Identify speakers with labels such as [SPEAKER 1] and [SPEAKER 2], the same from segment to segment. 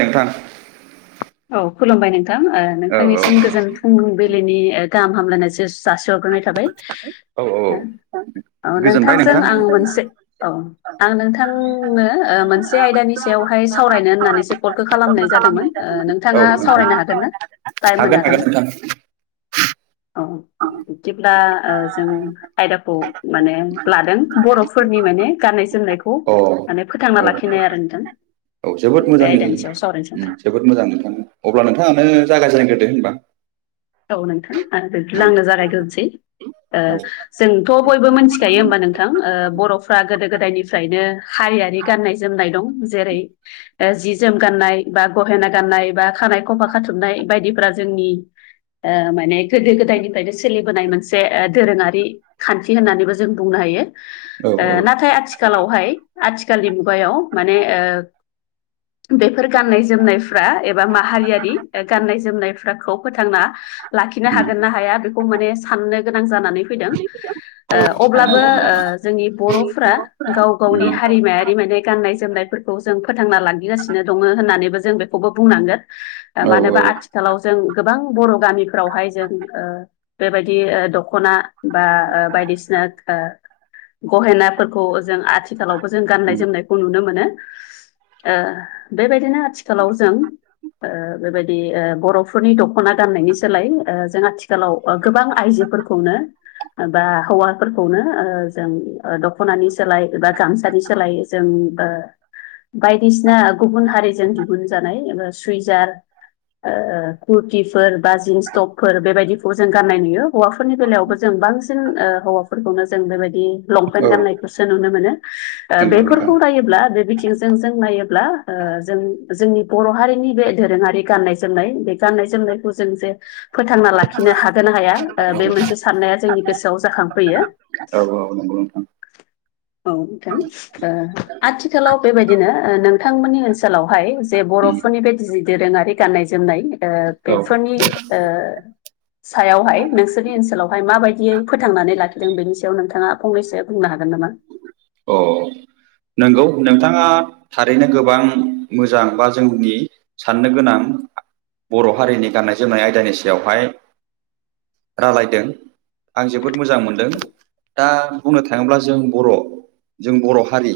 [SPEAKER 1] नोंथां।
[SPEAKER 2] औ खुलुमबाय नोंथां ओ
[SPEAKER 1] औ
[SPEAKER 2] नोंथांनिसिम गोजोन फुंबिलिनि गाहाम हामलायनाय जोस जासि हरग्रोनाय थाबाय।
[SPEAKER 1] औ औ
[SPEAKER 2] औ
[SPEAKER 1] गोजोनबाय
[SPEAKER 2] नोंथांजों
[SPEAKER 1] नोंथां
[SPEAKER 2] आं मोनसे औ आं नोंथांनो ओ मोनसे आयदानि सायाव हाय सावरायनो होननानैसो कलखौ खालामनाय जादोंमोन। ओ
[SPEAKER 1] औ
[SPEAKER 2] नोंथाङा
[SPEAKER 1] नोंथां
[SPEAKER 2] सावरायनो हागोन ना? टाइम होनो हागोन ना? औ बिदिब्ला ओ जों आयदाखौ माने लादों बर'फोरनि मा माने गाननाय जोमनायखौ
[SPEAKER 1] अ औ
[SPEAKER 2] माने फोथांना
[SPEAKER 1] औ
[SPEAKER 2] लाखिनाय आरो नोंथां।
[SPEAKER 1] औ जोबोद
[SPEAKER 2] बे
[SPEAKER 1] मोजांनि
[SPEAKER 2] आयदानि सायाव सावरायनो
[SPEAKER 1] ओम
[SPEAKER 2] सानदों
[SPEAKER 1] जोबोद मोजां नोंथां। अब्ला नोंथाङानो जागाय जेनग्रोदो होनबा।
[SPEAKER 2] औ नोंथां आं बिदिब्ला
[SPEAKER 1] उम
[SPEAKER 2] आङो जागायग्रोनोसै। ओ जोंथ' बयबो मिथिखायो होमबा नोंथां ओ बर'फ्रा गोदो गोदायनिफ्रायनो हा हारियारि गाननाय जोमनाय दं। जेरै ओ जि जोम गाननाय बा गहेना गाननाय बा खानाय खफा खाथुमनाय बायदिफोरा जोंनि ओ माने गोदो गोदायनिफ्रायनो सोलिबोनाय मोनसे ओ दोरोङारि खान्थि होननानैबो जों बुंनो हायो।
[SPEAKER 1] औ
[SPEAKER 2] ओ
[SPEAKER 1] औ उम
[SPEAKER 2] नाथाय आथिखालावहाय आथि थिखालनि मुगायाव माने ओ बेफोर गाननाय जोमनायफ्रा एबा माहारियारि ओ गाननाय जोमनायफ्राखौ फोथांना लाखिनो हागोन ना हाया बेखौ माने साननो गोनां जानानै फैदों। ओ
[SPEAKER 1] औ
[SPEAKER 2] अब्लाबो
[SPEAKER 1] नंगौ नोंथां उम
[SPEAKER 2] ओ जोंनि बर'फ्रा गाव
[SPEAKER 1] औ औ उम औ
[SPEAKER 2] गावनि
[SPEAKER 1] नंगौ नोंथां
[SPEAKER 2] हारिमायारि माने गाननाय जोमनाय फोरखौ जों फोथांना लांगिगासिनो दङ होननानैबो जों जों बेखौबो बुंनांगोन। ओ मानोबा आथिखालाव जों गोबां बर' गामि फोरावहाय जों ओ बेबायदि ओ दख'ना बा ओ बायदिसिना ओ गहेनाफोरखौ जों आथिखालावबो जों गाननाय जोमनायखौ नुनो मोनो। ओ बेबायदिनो आथिखालाव जों बेबायदि बर'फोरनि दख'ना गाननायनि जोलाय जों आथिखालाव गोबां आइजोफोरखौनो बा हौवाफोरखौनो जों दख'नानि सोलाय बा गामसानि सोलाय जों बायदिसिना गुबुन हारिजों दिहुनजानाय। सुइजार ओ कुरथिफोर बा जिन्स टपफोर बेबायदिखौबो जों गाननाय नुयो। हौवाफोरनि बेलायावबो जों बांसिन हौवाफोरखौनो जों बेबायदि लंपेन्ट गाननायखौसो नुनो मोनो। बेफोरखौ नायोब्ला बे बिथिंजों जों नायोब ब्ला जों जोंनि बर' हारिनि बे दोरोङारि गाननाय जोमनाय बे गान्नाय जोमनायखौ जों जे फोथांना लाखिनो हागोन ना हाया? बे मोनसे साननाया जोंनि गोसोआव जाखांफैयो
[SPEAKER 1] [unintelligible]
[SPEAKER 2] [unintelligible] औ नोंथां आथिखालाव बेबायदिनो नोंथांमोननि ओनसोलावहाय जे बर' बर'फोरनि जि दोरोङारि गाननाय जोमनाय
[SPEAKER 1] उम
[SPEAKER 2] बेफोरनि ओ सायावहाय नोंसोरनि ओनसोलावहाय माबायदियै फोथांनानै लाखिदों। बेनि सायाव नोंथाङा फंनैसो बुंनो हागोन। नामा?
[SPEAKER 1] अ नंगौ न बिथाङा थारैनो गोबां मोजां बा जोंनि साननो गोनां बर' हारिनि गाननाय जोमनाय आयदानि सायावहाय रायलाइदों आं जोबोद मोजां मोनदों। दा बुंनो थाङोब्ला जों बर' जों बर' हारि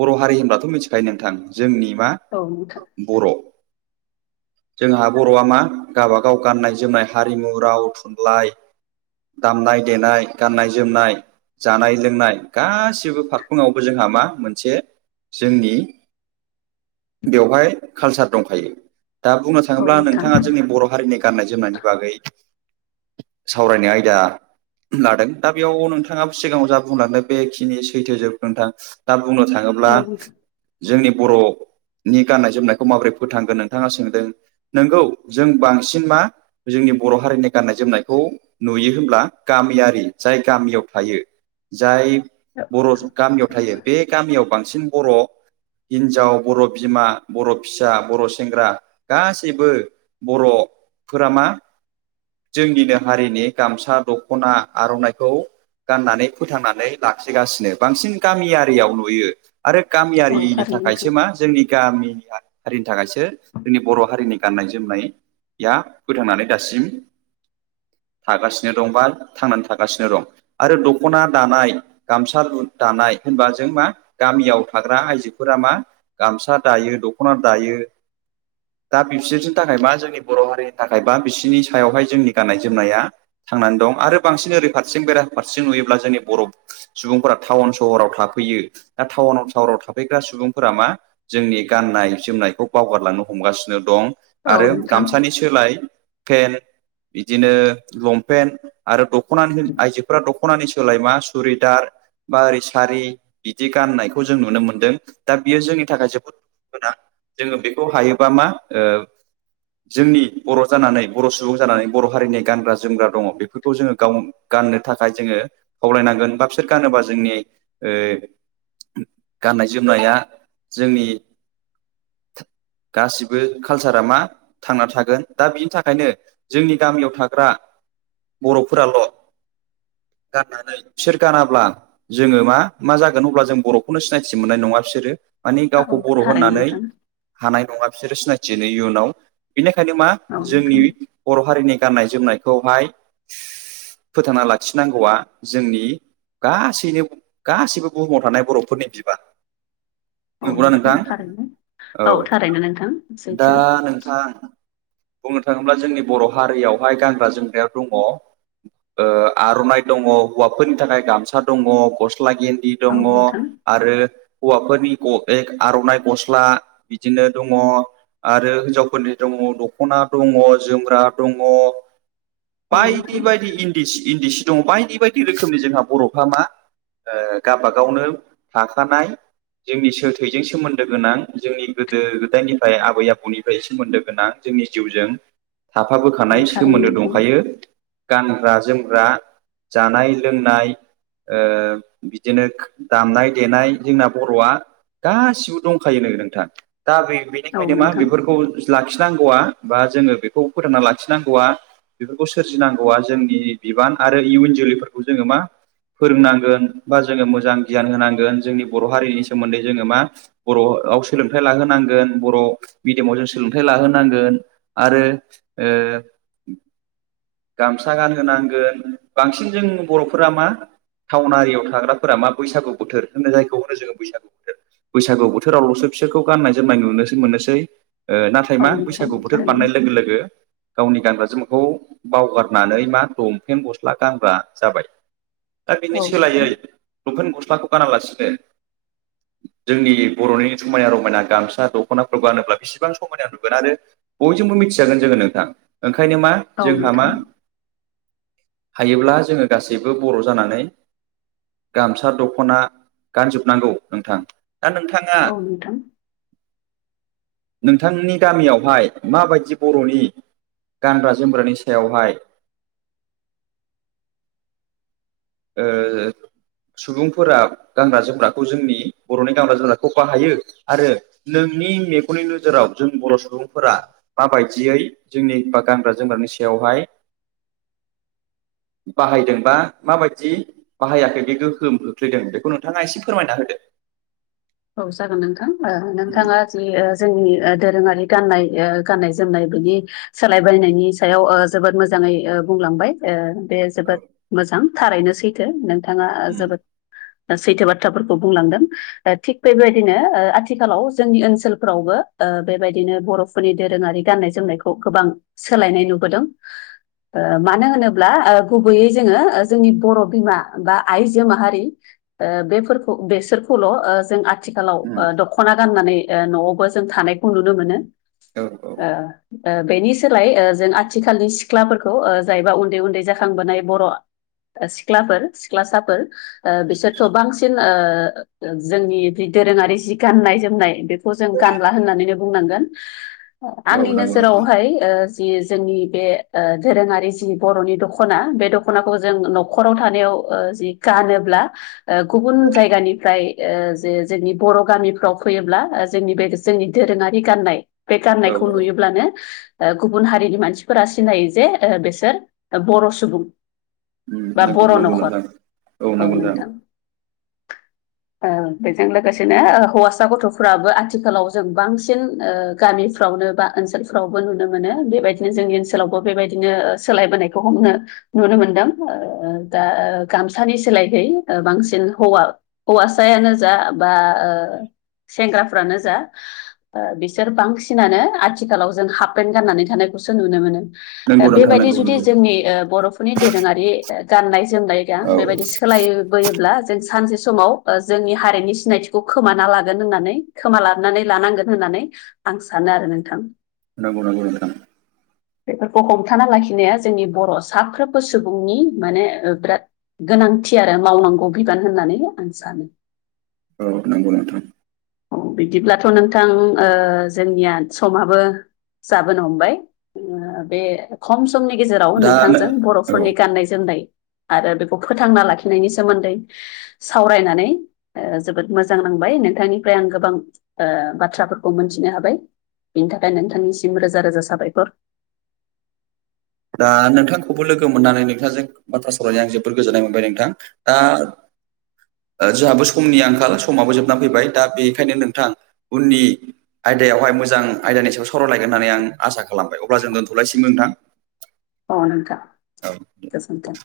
[SPEAKER 1] बर' हारि होनब्लाथ' मिथिखायो नोंथां जोंनि बा
[SPEAKER 2] औ नोंथां
[SPEAKER 1] बर'
[SPEAKER 2] [inaudible]
[SPEAKER 1] जोंहा बर'आ मा गबागाव गाननाय जोमनाय हारिमु राव थुनलाइ दामनाय देनाय गाननाय जोमनाय जानाय लोंनाय गासिबो फारखङावबो जोंहा मा मोनसे जोंनि बेवहाय कालसार दंखायो। दा बुंनो
[SPEAKER 2] औ
[SPEAKER 1] थाङोब्ला
[SPEAKER 2] नोंथां
[SPEAKER 1] नोंथाङा जोंनि बर' हारिनि गाननाय जोमनायनि बागै सावरायनाय आयदा लादों। दा बेयाव नोंथाङाबो सिगाङाव जा बुंलादों बेखिनि सैथो जोब नोंथां। दा बुंनो थाङोब्ला
[SPEAKER 2] औ नोंथां
[SPEAKER 1] जोंनि बर' नि गाननाय जोमनायखौ माबोरै फोथांगोन नोंथाङा सोंदों। नोंगौ जों बांसिन मा जोंनि बर' हारिनि गाननाय जोमनायखौ नुयो होनब्ला। गामियारि जाय गामियाव थायो जाय बर' गामियाव थायो बे गामियाव बांसिन बर' हिनजाव बर' बिमा बर' फिसा बर' सेंग्रा गासैबो बर' फोरामा जोंनिनो हारिनि गामसा दख'ना आर'नाइखौ गाननानै फोथांनानै लाखिगासिनो बांसिन गामियारियाव नुयो। आरो
[SPEAKER 2] औ
[SPEAKER 1] गामियारिनि
[SPEAKER 2] थारैनो
[SPEAKER 1] थाखायसो
[SPEAKER 2] नोंथां
[SPEAKER 1] मा जोंनि गामि हारिनि थाखायसो जोंनि बर' हारिनि गान्नाय जोमनाय या फोथांनानै दासिम थागासिनो दं बा थांनानै थागासिनो दं आरो दख'ना दानाय गामसा दानाय होनबा जों मा गामियाव थाग्रा आइजोफोरा मा गामसा दायो दख'ना दायो दा बिसोरनि थाखाय मा जोंनि बर' हारिनि थाखाय बा बिसोरनि सायावहाय जोंनि गाननाय जोमनाया थांनानै दं आरो बांसिन ओरै फारसे बेराफारसे नुयोब्ला जोंनि बर' सुबुंफोरा टाउन सहराव थाफैयो। दा टाउन टाउराव थाफैग्रा सुबुंफोरा मा जोंनि गान नाय जोमनायखौ बावगारलांनो हमगासिनो दं
[SPEAKER 2] औ
[SPEAKER 1] आरो
[SPEAKER 2] नोंथां
[SPEAKER 1] गामसानि सोलाय पेन्ट बिदिनो लंपेन्ट आरो दख'ना आइजोफोरा दख'ना दख'नानि सोलायमा सुरिदार बा ओरै सारि बिदि गाननायखौ जों नुनो मोनदों। दा बियो जोंनि थाखाय जोबोद मोना [inaudible] जोङो बेखौ हायोबा मा? ओ जोंनि बर' जानानै बर' सुबुं जानानै बर' हारिनि गानग्रा जोमग्रा दङ बेफोरखौ जोङो गाव गाननो थाखाय जोङो खावलायनांगोन बा बिसोर गानोबा जोंनि ओ गाननाय जोमनाया जोंनि
[SPEAKER 2] [unintelligible]
[SPEAKER 1] गासिबो कालसारा मा थांना थागोन दा बिनि थाखायनो जोंनि गामियाव थाग्रा बर'फोराल' गाननानै सोर गानाब्ला जोङो मा मा जागोन अब्ला जों बर'खौनो सिनायथि मोननाय नङा बिसोरो मानि गावखौ
[SPEAKER 2] औ
[SPEAKER 1] बर'
[SPEAKER 2] थारैनो
[SPEAKER 1] होननानै
[SPEAKER 2] नोंथां
[SPEAKER 1] हानाय नङा बिसोरो सिनायथियो इयुनाव बेनिखाय ओंखायनो मा
[SPEAKER 2] औ
[SPEAKER 1] जोंनि
[SPEAKER 2] नोंथां
[SPEAKER 1] बर' हारिनि गाननाय जोमनाय खौहाय फोथांना लाखिनांगौआ जोंनि गासैनो गासैबो बुहुमाव थानाय बर'फोरनि बिबान
[SPEAKER 2] [inaudible] औ नोंथां थारैनो औ थारैनो नोंथां
[SPEAKER 1] दा
[SPEAKER 2] सैथो।
[SPEAKER 1] नोंथां बुंनो थाङोब्ला जोंनि बर' हारियावहाय गानग्रा जोमग्राया दङ। आर'नाइ दङ'हौवाफोरनि थाखाय गामसा दङ गस्ला गेन्दि
[SPEAKER 2] औ
[SPEAKER 1] दङ
[SPEAKER 2] नोंथां
[SPEAKER 1] आरो हौवाफोरनि आर'नाइ गस्ला बिदिनो दङ' आरो हिनजावफोरनि दङ दख'ना दङ जोम्रा दङ'
[SPEAKER 2] औ
[SPEAKER 1] बायदि
[SPEAKER 2] नोंथां
[SPEAKER 1] बायदि इन्दि इन्दि सि दङ बायदि बायदि रोखोमनि जोंहा बर'फ्रा मा? गावाब गावनो थाखानाय जोंनि थैजों सोमोन्दो गोनां जोंनि गोदो गोदायनिफ्राय आबै आबौनिफ्राय सोमोन्दो गोनां जोंनि जिउजों
[SPEAKER 2] औ
[SPEAKER 1] थाफाबोखानाय
[SPEAKER 2] थारैनो
[SPEAKER 1] सोमोन्दो
[SPEAKER 2] नोंथां
[SPEAKER 1] दंखायो गानग्रा जोम ग्रा जानाय लोंनाय, ओ बिदिनो दामनाय, देनाय, जोंना बर'आ गासिबो दंखायो नो नोंथां दा बे
[SPEAKER 2] औ
[SPEAKER 1] बेनिखायनो मा
[SPEAKER 2] नोंथां
[SPEAKER 1] बेफोरखौ लाखिनो नांगौआ बा जोङो बेखौ फोथोंना लाखिनांगौआ बेफोरखौ सोरजिनांगौआ जोंनि बिबान आरो इयुन जोलैफोरखौ जोङो मा फोरोंनांगोन बा जोङो मोजां गियान होनांगोन जोंनि बर' हारिनि सोमोन्दै जोङो मा बर' आव सोलोंथाइ लाहोनांगोन बर' मिडियामाव जों सोलोंथाइ लाहोनांगोन आरो।
[SPEAKER 2] [inaudible]
[SPEAKER 1] गामसा गानहोनांगोन बांसिन जों बर'फोरा मा टाउन आरिआव थाग्राफोरा मा बैसागु बोथोर होनो जायखौ होनो जोङो बैसागु बोथोर बैसागु बोथोरावल'सो बिसोरखौ गाननाय जोमनाय नुनो मोननोसै नाथाय
[SPEAKER 2] औ
[SPEAKER 1] मा
[SPEAKER 2] नोंथां
[SPEAKER 1] बैसागु बोथोर फाननाय
[SPEAKER 2] थारैनो
[SPEAKER 1] लोगो लोगो गावनि गानग्रा जोमग्राखौ बावगारनानै मा लंफेन गस्ला गानग्रा जाबाय दा बिनि
[SPEAKER 2] औ नोंथां
[SPEAKER 1] सोलायै लंपेन गस्लाखौ गानालासिनो
[SPEAKER 2] [inaudible]
[SPEAKER 1] जोंनि बर'नि समायना रमायना गामसा दख'नाफोरखौ गानोब्ला बेसिबां समायना नुगोन। आरो बयजोंबो मिथिजागोन जङोन नोंथां ओंखायनो मा
[SPEAKER 2] औ
[SPEAKER 1] जोंहा मा
[SPEAKER 2] नोंथां।
[SPEAKER 1] हायोब्ला जोङो गासैबो बर' जानानै, गामसा दख'ना गानजोबनांगौ नोंथां। दा नोंथाङा,
[SPEAKER 2] औ नोंथां
[SPEAKER 1] नोंथांनि गामियावहाय माबायदि बर'नि गानग्रा जोमग्रानि सायावहाय ओ, सुबुंफोरा गानग्रा जोमग्राखौ जोंनि बर'नि गानग्रा जोमग्राखौ बाहायो आरो नोंनि जोंनि मेगननि नोजोराव जों बर' सुबुंफोरा माबायदियै जोंनि बा गानग्रा जोमग्रानि सायाव खौहाय
[SPEAKER 2] [inaudible]
[SPEAKER 1] बाहायदोंबा माबायदि जि बाहायाखै बे गोहोम खोख्लैदों बेखौ नोंथाङा एसे फोरमायना होदो
[SPEAKER 2] औ जागोन नोंथां ओ नोंथाङा जि जोंनि ओ दोरोङारि गाननाय ओ गाननाय जोमनाय बिनि सोलायबायनायनि सायाव ओ जोबोद मोजां नै ओ बुंलांबाय ओ बे जोबोद मोजां थारैनो सैथो नोंथाङा जोबोद सैथो बाथ्राफोरखौ बुंलांदों दा थिग बेबायदिनो ओआथिखालाव जोंनि ओनसोलफ्रावबो ओ बेबायदिनो बर'फोरनि दोरोङारि गाननाय जोम नायखौ गोबां सोलायनाय नुबोदों ओ मानो होनोब्ला ओ गुबैयै जोङो जोंनि बर' बिमा बा आइजो माहारि ओ बेफोरखौ बेसोरखौल' जों आ आथिखालाव ओ दख'ना गाननानै ओ न'आवबो जों थानायखौ नुनो मोनो
[SPEAKER 1] औ औ
[SPEAKER 2] ओ ओ बेनि सोलाय ओ जों आथिखालनि सिख्लाफोरखौ जायबा उन्दै उन्दै जाखांबोनाय बर' सिख्लाफोर सिख्लासाफोर ओ बिसोरथ' बांसिन ओ जोंनि दोरोङारि जि गाननाय जोमनाय बेखौ जों गानला होननानैनो बुंनांगोन
[SPEAKER 1] औ
[SPEAKER 2] आंनि
[SPEAKER 1] नंगौ नोंथां
[SPEAKER 2] नोजोरावहाय ओ जि जोंनि बे ओ दोरोङारि जि बर'नि दख'ना बे दख'नाखौ जों न'खराव थानायाव ओ जि गानोब्ला ओ गुबुन जायगनिफ्राय ओ जोंनि बर' गामिफ्राव फैयोब्ला जोंनि बे जोंनि दोरोङारि गाननाय बे
[SPEAKER 1] औ
[SPEAKER 2] गाननायखौ
[SPEAKER 1] औ
[SPEAKER 2] नुयोब्लानो ओ गुबुन हारिनि मानसिफोरा सिनायो जे ओ बिसोर बर' सुबुं
[SPEAKER 1] उम
[SPEAKER 2] बा
[SPEAKER 1] नंगौ
[SPEAKER 2] बर'
[SPEAKER 1] नंगौ
[SPEAKER 2] न'खर
[SPEAKER 1] नोंथां
[SPEAKER 2] औ नोंथां औ जों लोगोसेनो हौवासा गथ'फ्राबो आथिखालाव जों बांसिन ओ गामिफ्रावनो बा ओनसोल ओइफ्रावबो नुनो मोनो बेबायदिनो जोंनि ओनसोलावबो बेबायदिनो सोलायबोनायखौ हमनो नुनो मोनदों ओ दा गामसानि सोलाय होइ बांसिन होवा हौवासायानो जा बा ओ सेंग्राफ्रानो जा ओ बिसोर बांसिनानो आथिखालाव जों हाफपेन्ट गाननानै थानाय खौसो नुनो मोनो
[SPEAKER 1] नंगौ नोंथां
[SPEAKER 2] बेबायदि
[SPEAKER 1] नंगौ
[SPEAKER 2] जुदि
[SPEAKER 1] नंगौ
[SPEAKER 2] जोंनि ओ बर'फोरनि दोरोङारि ओ गाननाय जोम जोमनाया
[SPEAKER 1] औ
[SPEAKER 2] बेबायदि सोलायबोयोब्ला जों सानसे समाव जोंनि हारिनि सि सिनायथिखौ खोमाना लागोन होननानै खोमा लानानै लानांगोन होननानै आं सानो आरो नोंथां
[SPEAKER 1] नोंगौ नोंगौ नोंथां
[SPEAKER 2] बेफोरखौ हमथाना लाखिनाया जोंनि बर' साफ्रोमबो सुबुंनि माने बिराद गो गोनांथि आरो मावनांगौ बिबान होननानै आं सानो
[SPEAKER 1] औ नांगौ नोंथां
[SPEAKER 2] औ बिदिब्लाथ' नोंथां ओ जोंनिया समाबो जाबोनो हमबाय ओ बे खम सम समनि गेजेराव
[SPEAKER 1] दा
[SPEAKER 2] नोंथांजों
[SPEAKER 1] औ
[SPEAKER 2] बर'फोरनि गाननाय जोमनाय आरो बेखौ फोथांना लाखिनायनि सोमोन्दै सावरायनानै ओ जोबोद मोजां नांबाय नोंथांनिफ्राय आं गोबां ओ बाथ्राफोरखौ मोनथिनो हाबाय बिनि थाखाय नोंथांनिसिम रोजा रोजा साबायखर
[SPEAKER 1] दा नोंथांखौबो लोगो मोननानै नोंथांजों बाथ्रा सावरायना आं जोबोर गोजोननाय मोनबाय नोंथां दा जोंहाबो समनि आंखाल समाबो जोबनानै फैबाय दा बेखायनो नोंथां उननि आयदायावहाय मोजां आयदानि सायाव सावरायलायगोन होननानै आं आसा खालामबाय अब्ला जों दोन्थ'लायसिगोन नोंथां
[SPEAKER 2] अ नोंथां गोजोनथों